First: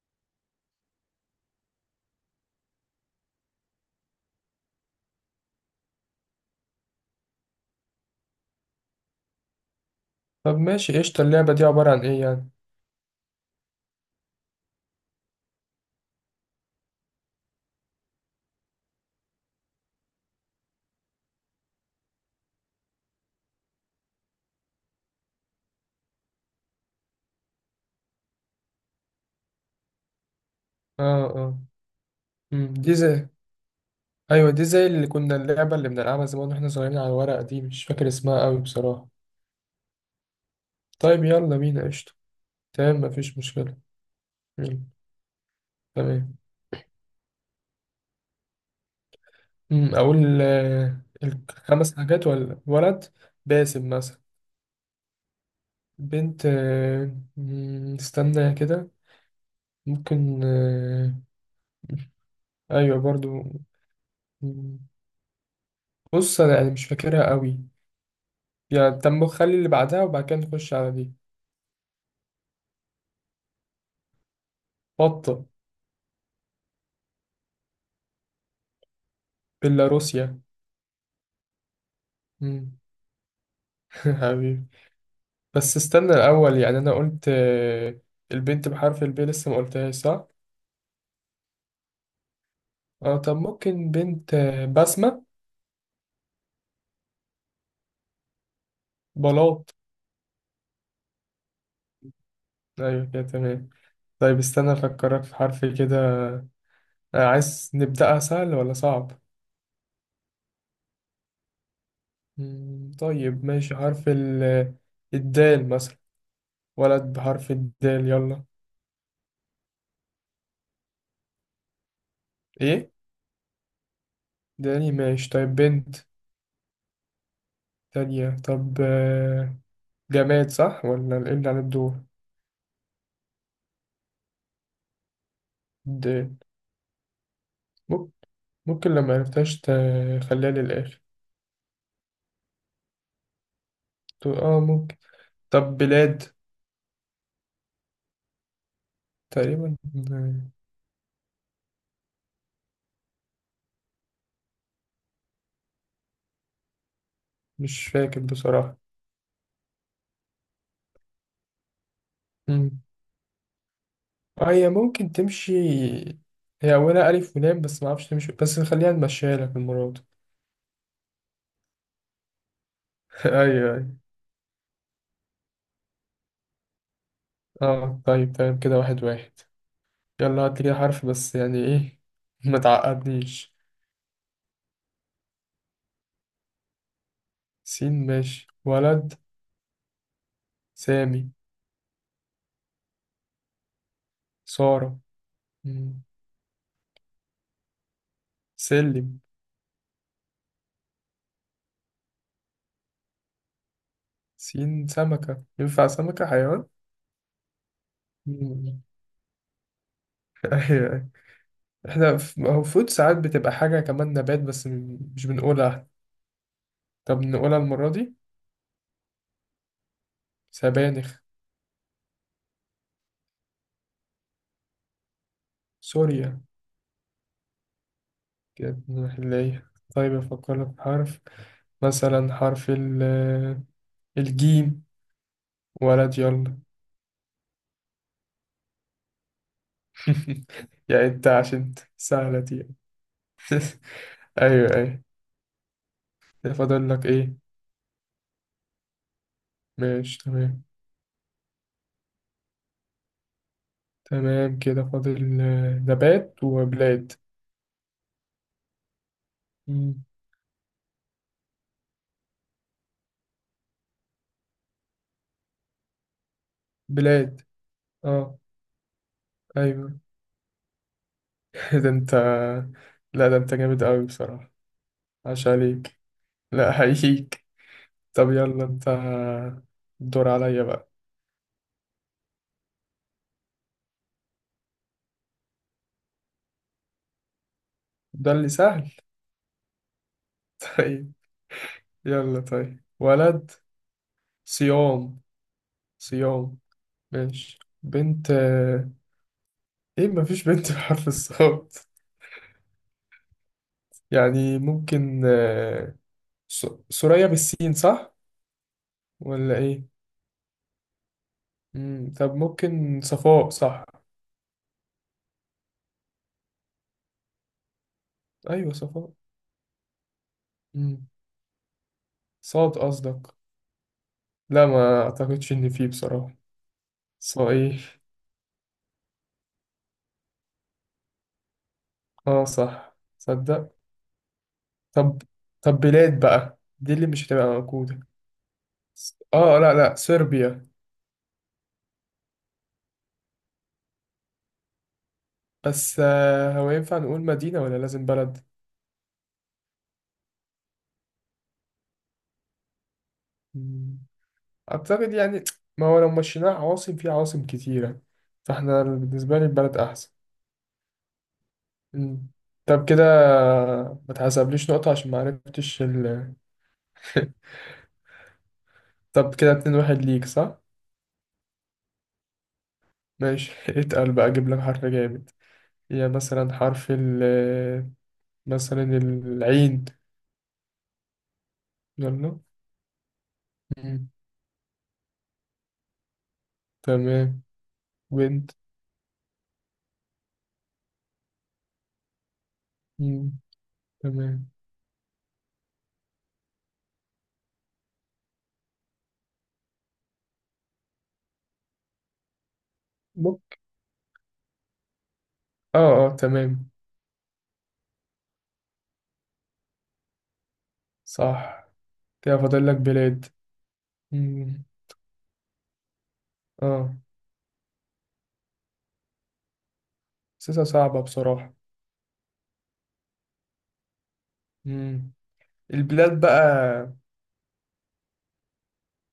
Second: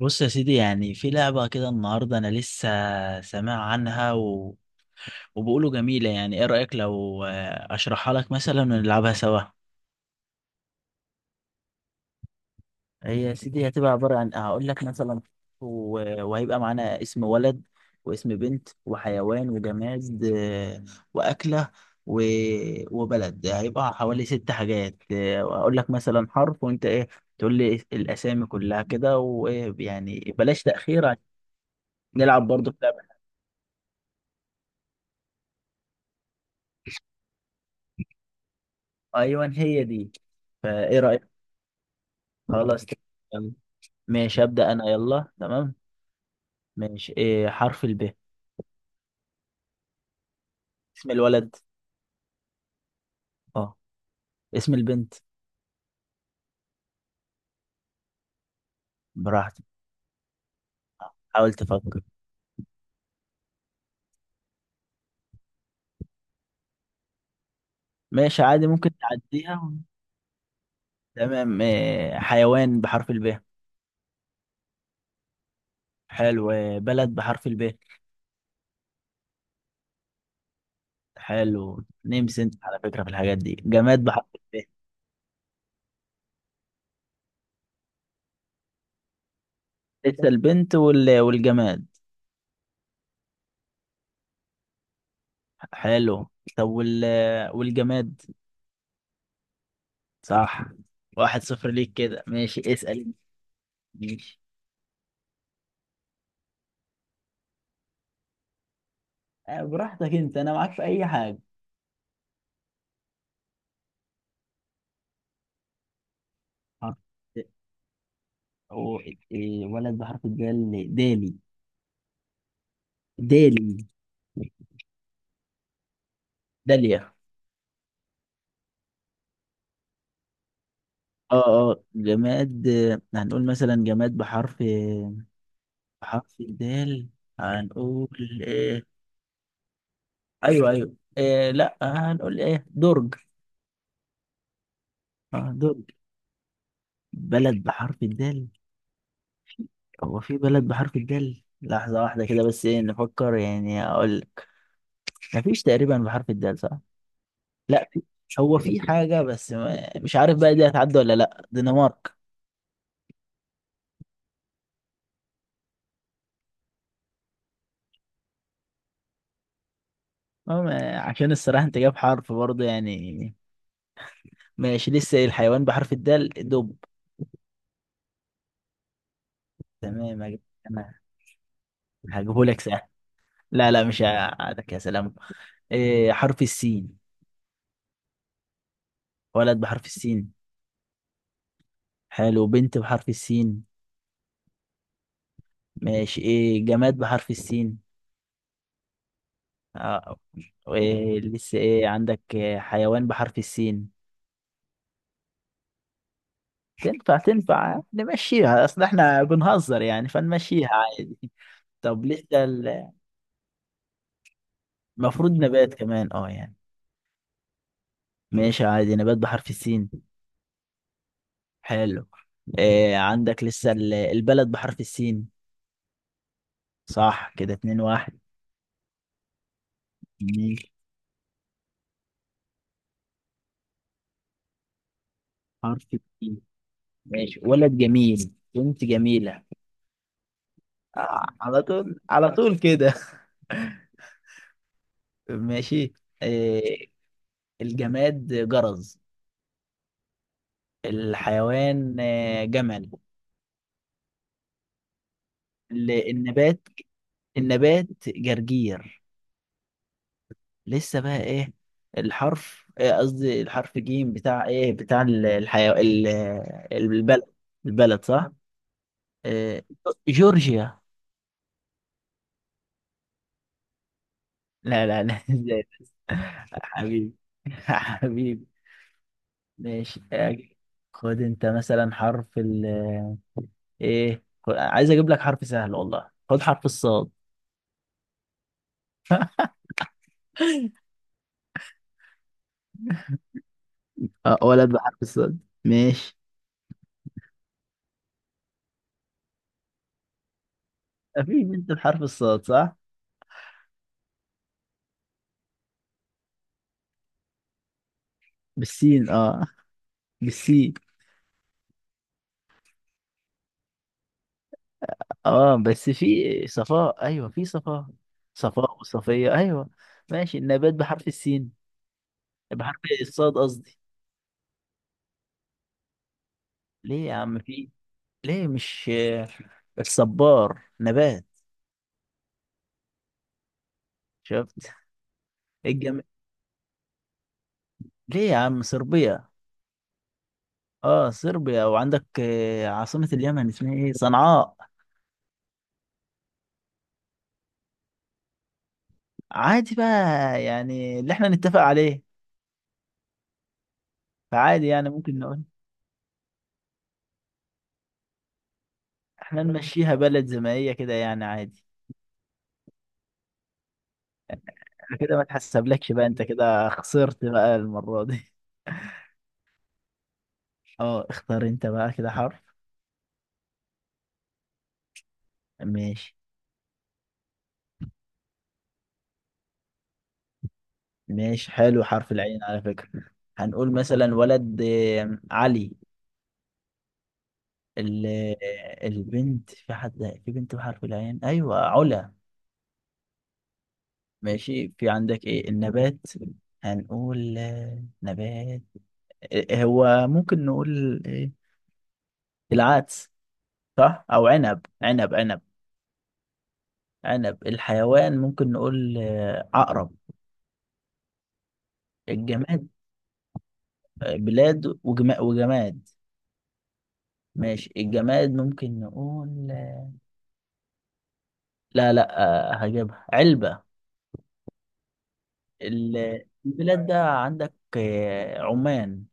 بص يا سيدي، يعني في لعبة كده النهاردة، أنا لسه سامع عنها وبيقولوا جميلة. يعني إيه رأيك لو أشرحها لك مثلا ونلعبها سوا؟ طب ماشي قشطة. اللعبة دي عبارة عن ايه يعني؟ هي يا سيدي هتبقى عبارة عن هقول لك مثلا و... وهيبقى معانا اسم ولد واسم بنت وحيوان وجماد وأكلة و... وبلد. هيبقى حوالي ست حاجات وهقول لك مثلا حرف وأنت إيه تقول لي الأسامي كلها كده، ويعني بلاش تأخير عشان اه اه. نلعب برضه في دي لعبة. زي ايوه، دي زي اللي كنا اللعبة اللي بنلعبها زمان واحنا صغيرين على الورق دي. مش فاكر اسمها قوي بصراحة. أيوه، هي دي. فايه طيب رأيك؟ يلا بينا قشطة. خلاص ماشي. تمام مفيش تمام. مشكلة. ماشي أبدأ أنا، أمم، يلا. تمام، تمام. ماشي. إيه حرف الب؟ اقول اسم الولد. الخمس حاجات ولا ولد؟ اه. باسم مثلا. اسم البنت. بنت آه، أمم، استنى كده. براحتك. ممكن حاول تفكر. ايوه برضو. أمم، بص انا يعني مش فاكرها قوي. ماشي عادي، ممكن يعني طب خلي اللي تعديها. بعدها وبعد كده نخش على دي. تمام. إيه حيوان بحرف الب؟ بطة. حلو. إيه بلد بحرف الب؟ بيلاروسيا. حلو. نمس، انت على مم. فكرة في الحاجات دي. جماد بحرف الب؟ حبيبي. بس استنى الأول، يعني أنا قلت البنت بحرف الب لسه ما قلتهاش لسه صح؟ البنت والجماد. اه طب ممكن بنت بسمة. حلو. طب والجماد؟ بلاط. صح. 1-0 ليك كده. ماشي، أيوة اسأل. كده تمام. طيب ماشي، استنى أفكرك في حرف كده. عايز نبدأها سهل ولا صعب؟ براحتك انت، انا معاك في اي حاجه. طيب ماشي. حرف ال الدال مثلا. حرف ولد بحرف الدال يلا. أو... إيه، ولد بحرف الدال دالي. إيه؟ دالي. داني ماشي. طيب بنت داليا. تانية. طب جماد صح ولا إيه اه اللي على اه، الدور؟ جماد. هنقول مثلا جماد بحرف دال. بحرف الدال، هنقول إيه. ممكن لو ما عرفتهاش تخليها ايوه ايوه، للآخر. إيه، لا هنقول ايه، درج. تقول اه ممكن. اه، طب درج. بلاد. بلد بحرف الدال؟ تقريبا. هو آه، في بلد بحرف الدال؟ لحظة واحدة كده بس، ايه نفكر يعني، اقول لك. مفيش تقريبا بحرف الدال، صح؟ مش لا في، فاكر هو بصراحة. في حاجة بس مش عارف بقى دي هتعدي ولا لا، دنمارك. مم. هي ممكن تمشي. هي أولها ألف ولام بس ما أعرفش تمشي، بس خليها نمشيها لك المرة دي. أما عشان الصراحة انت جايب حرف برضه يعني. أيوه أيوه. ماشي. لسه الحيوان بحرف الدال، دب. اه طيب تمام. كده 1-1. تمام. يلا هات لي كده انا حرف، بس يعني إيه؟ هجيبه ما لك سهل. تعقدنيش. لا لا، مش هقعدك. يا سلام. إيه حرف السين؟ سين ماشي ولد. ولد بحرف السين. سامي. حلو. بنت بحرف السين. سارة. مم. ماشي. ايه جماد بحرف السين؟ سلم. آه. إيه، لسه ايه عندك. إيه حيوان بحرف السين؟ سين سمكة، ينفع سمكة حيوان؟ تنفع تنفع، نمشيها، اصل مم. احنا بنهزر يعني أيوه فنمشيها أيوه. عادي. طب احنا لسه، المفروض ساعات بتبقى حاجة كمان نبات بس مش المفروض نبات بنقولها. كمان، اه يعني. طب نقولها المرة دي. ماشي عادي. نبات بحرف السين. سبانخ. حلو. إيه عندك لسه البلد بحرف السين؟ سوريا. صح. كده 2-1. كده نروح نلاقيها. طيب أفكر ماشي. لك في حرف. مثلا حرف ال الجيم. حرف ولد السين؟ يلا. ماشي. ولد جميل. بنت جميلة. يا انت على عشان طول، على سهلة طول دي. كده. ايوه ايوه. ماشي. كده فاضل إيه لك ايه؟ الجماد؟ جرز. ماشي تمام. الحيوان جمل. تمام كده فاضل ال- نبات النبات وبلاد. النبات جرجير. مم، لسه بقى ايه؟ الحرف إيه، قصدي الحرف جيم بتاع ايه، بتاع البلد بلاد البلد صح. اه إيه، ايوه. جورجيا. ده انت، لا ده انت جامد قوي بصراحة. لا لا لا عاش ازاي بس؟ عليك. لا حبيبي. حقيقيك. طب حبيبي. يلا انت. ماشي. الدور أجي. عليا بقى. خد انت مثلا حرف ال ايه، عايز اجيب لك حرف سهل، والله. خد حرف الصاد. ده اللي سهل؟ طيب. يلا طيب ولد اه، ولد بحرف صيام. الصاد. ماشي. صيام ماشي. بنت ايه، مفيش بنت بحرف في انت الصاد؟ بحرف الصاد صح؟ يعني ممكن سوريا بالسين صح بالسين. اه ولا ايه؟ بالسين. مم. طب ممكن صفاء صح. اه بس في صفاء، ايوه في صفاء، ايوه صفاء صفاء. وصفية. ايوه. ماشي. النبات مم. بحرف السين، صاد بحرف الصاد قصدك؟ قصدي. لا ما اعتقدش ان فيه بصراحة. ليه يا عم، في. ايه؟ ليه مش الصبار نبات؟ اه صح تصدق. شفت. طب طب الجم... بلاد بقى، دي اللي مش هتبقى موجودة. ليه يا عم، صربيا. اه لا لا صربيا. اه صربيا. وعندك عاصمة اليمن اسمها ايه، صنعاء. بس هو ينفع نقول مدينة ولا لازم بلد؟ عادي بقى، يعني اللي احنا نتفق عليه. مم، فعادي يعني، أعتقد ممكن نقول يعني، ما هو لو مشيناها عواصم في عواصم كتيرة، فاحنا بالنسبة احنا لي البلد نمشيها أحسن. بلد زي ما هي كده، يعني عادي. مم. طب كده ما تحسبليش نقطة أنا عشان كده ما ما عرفتش تحسبلكش بقى، انت كده خسرت بقى المرة دي. طب كده 2-1 ليك صح؟ اه، اختار انت بقى كده حرف. ماشي. اتقل بقى، أجيب لك حرف جامد. يا ماشي. مثلا حرف ال مثلا العين. ماشي، حلو، حرف يلا. العين على فكرة. هنقول مم. مثلا ولد علي. تمام. ال- وانت. البنت، في حد في بنت بحرف العين، ايوه، علا. مم. تمام. ماشي. في عندك ايه النبات؟ هنقول نبات. هو ممكن نقول ايه، العدس. بوك. صح، او عنب عنب عنب اه اه تمام. عنب. الحيوان ممكن نقول عقرب. صح كده فاضل الجماد لك بلاد. مم. بلاد وجماد. اه. ماشي، الجماد ممكن نقول. حاسسها صعبة بصراحة. لا لا، هجيبها علبة. مم. البلاد بقى. البلاد ده، عندك عمان.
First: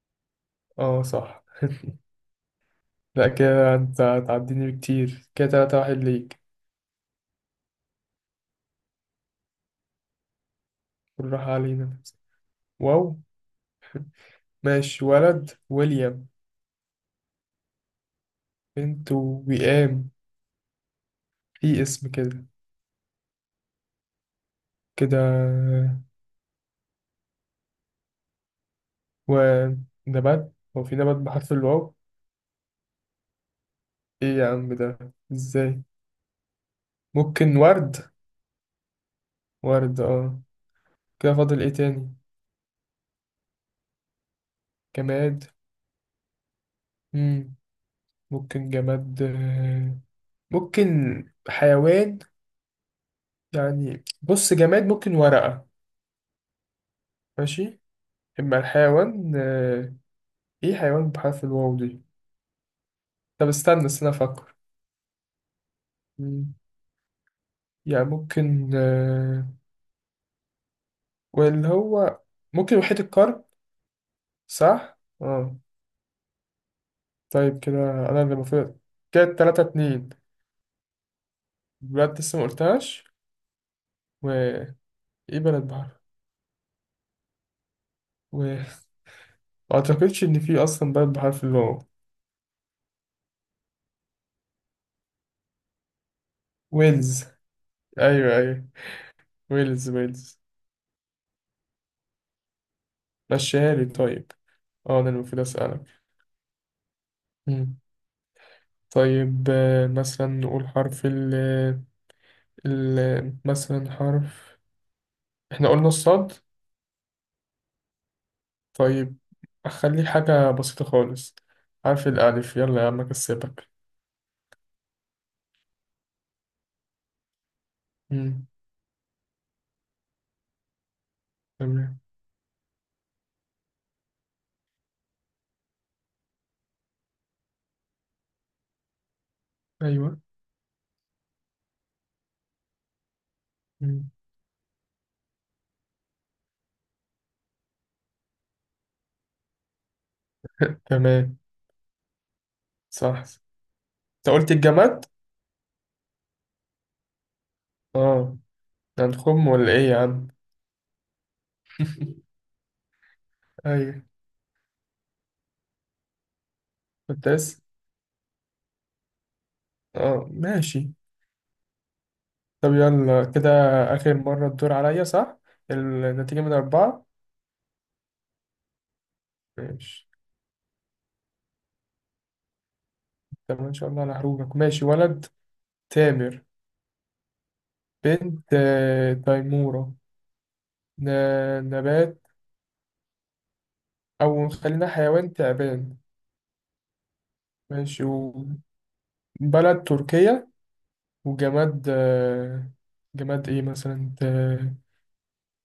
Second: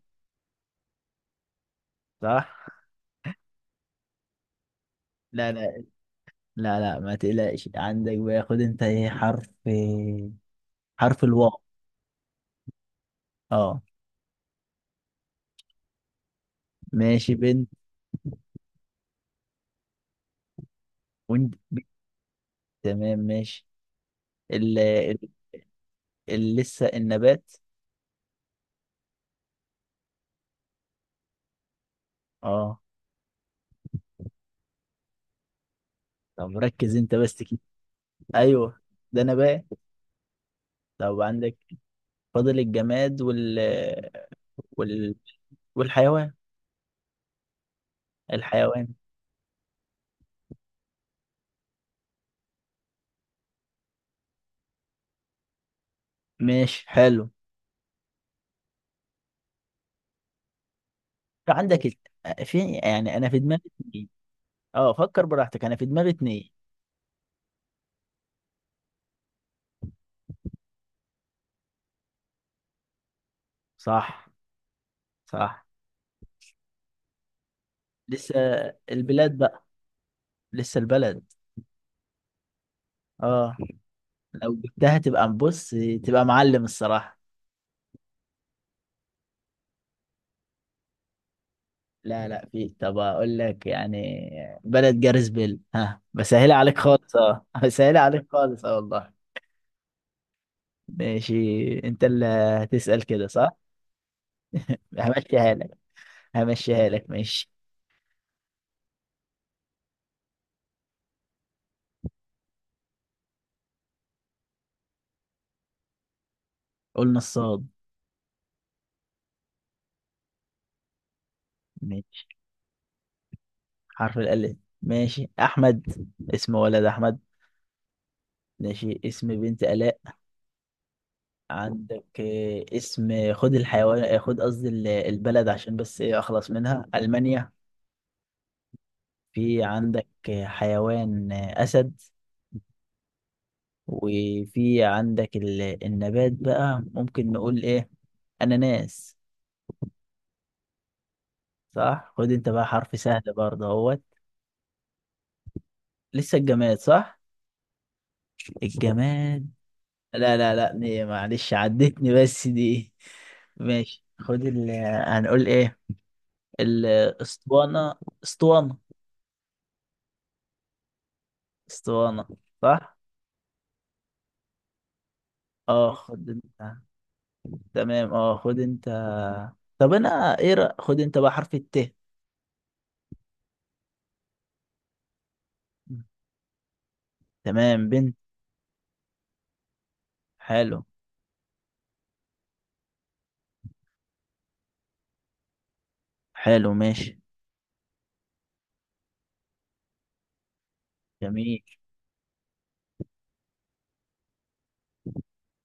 اه صح. صح؟ لا كده انت هتعديني بكتير. كده لا تلاتة لا واحد ليك. لا لا، ما تقلقش. عندك بقى. خد انت ايه حرف حرف الواو. بالراحة علينا. واو اه ماشي ولد ويليام. ماشي. بنت. بنت وئام، وانت. في اسم كده. تمام ماشي. ال... كده ال... لسه النبات؟ ونبات، هو في نبات بحرف الواو؟ اه. ايه يا عم ده؟ ازاي؟ طب ركز انت بس ممكن كده. ورد. ايوه ده نبات. ورد اه. طب كده عندك، فاضل ايه تاني؟ فاضل الجماد وال... جماد. والحيوان مم. ممكن الحيوان جماد ممكن حيوان. يعني بص جماد ممكن ورقة. ماشي. حلو. ماشي. اما الحيوان ايه حيوان بحرف الواو عندك دي؟ في، يعني انا في طب دماغي استنى اتنين. استنى افكر. اه، فكر براحتك، انا في دماغي اتنين. مم. يعني ممكن واللي هو ممكن وحيد القرن. صح صح اه. صح. طيب كده انا لسه اللي المفروض. كده البلاد تلاتة بقى. اتنين لسه البلد. بلاد لسه ما قلتهاش. اه لو وايه؟ جبتها، تبقى بلد بص، بحر تبقى معلم الصراحة. و ما اعتقدش ان في اصلا بلد بحرف الواو. لا لا، في. طب اقول لك يعني، بلد جاريس بيل ها، بسهلها عليك خالص، ويلز. اه بسهلها عليك ايوه خالص، ايوه اه والله. ويلز ويلز. ماشي. انت اللي هتسأل كده صح. مشيها لي طيب. اه انا المفروض همشيها لك، اسالك. همشيها لك. ماشي. مم. طيب مثلا نقول حرف ال مثلا حرف، احنا قلنا الصاد. قلنا الصاد. طيب اخلي حاجة بسيطة خالص. حرف ماشي. الالف يلا يا عم اكسبك. حرف الألف. ماشي أحمد. اسم ولد أحمد. مم. ماشي اسم بنت آلاء. تمام. عندك اسم، خد الحيوان، خد قصدي البلد عشان بس إيه أخلص منها، ألمانيا. في عندك ايوه. حيوان أسد. مم. وفي عندك النبات بقى، ممكن نقول إيه، أناناس. تمام. صح. خد أنت بقى حرف سهل صح برضه اهوت. انت قلت الجماد. لسه الجماد صح. اه. ده هنخم الجماد. ولا ايه يا عم؟ لا لا لا، دي معلش عدتني بس دي. ايوه ماشي. خد ال، هنقول ايه، كنت لسه. الاسطوانة. اسطوانة. اه ماشي. اسطوانة. طب صح. يلا كده آخر مرة الدور عليا صح؟ اه خد النتيجة من انت. 4. تمام اه خد انت. طب ماشي. انا ايه خد انت بقى حرف الت. طب إن شاء الله أنا هروبك. ماشي ولد تامر. تمام بنت. بنت تيمورة. حلو. نبات، أو خلينا حيوان تعبان. حلو. ماشي. ماشي وبلد تركيا. جميل. وجماد جماد إيه مثلا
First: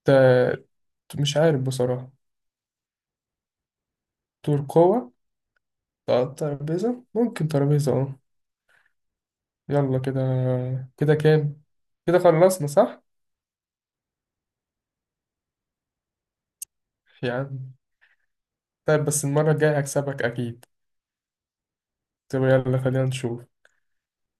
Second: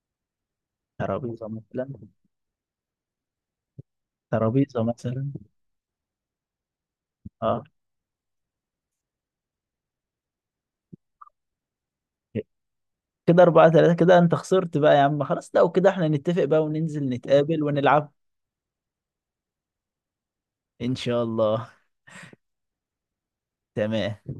ت... مش ترابيزة عارف مثلا. بصراحة. ترابيزة تركوة. مثلا. ت- ترابيزة، ممكن اه ترابيزة اه. يلا كده كام؟ كده خلصنا صح؟ كده 4-3. كده أنت خسرت بقى يا عم. خلاص لو كده احنا نتفق بقى وننزل يا نتقابل عم ونلعب. طيب بس المرة الجاية هكسبك أكيد. إن شاء الله. طب يلا خلينا نشوف. تمام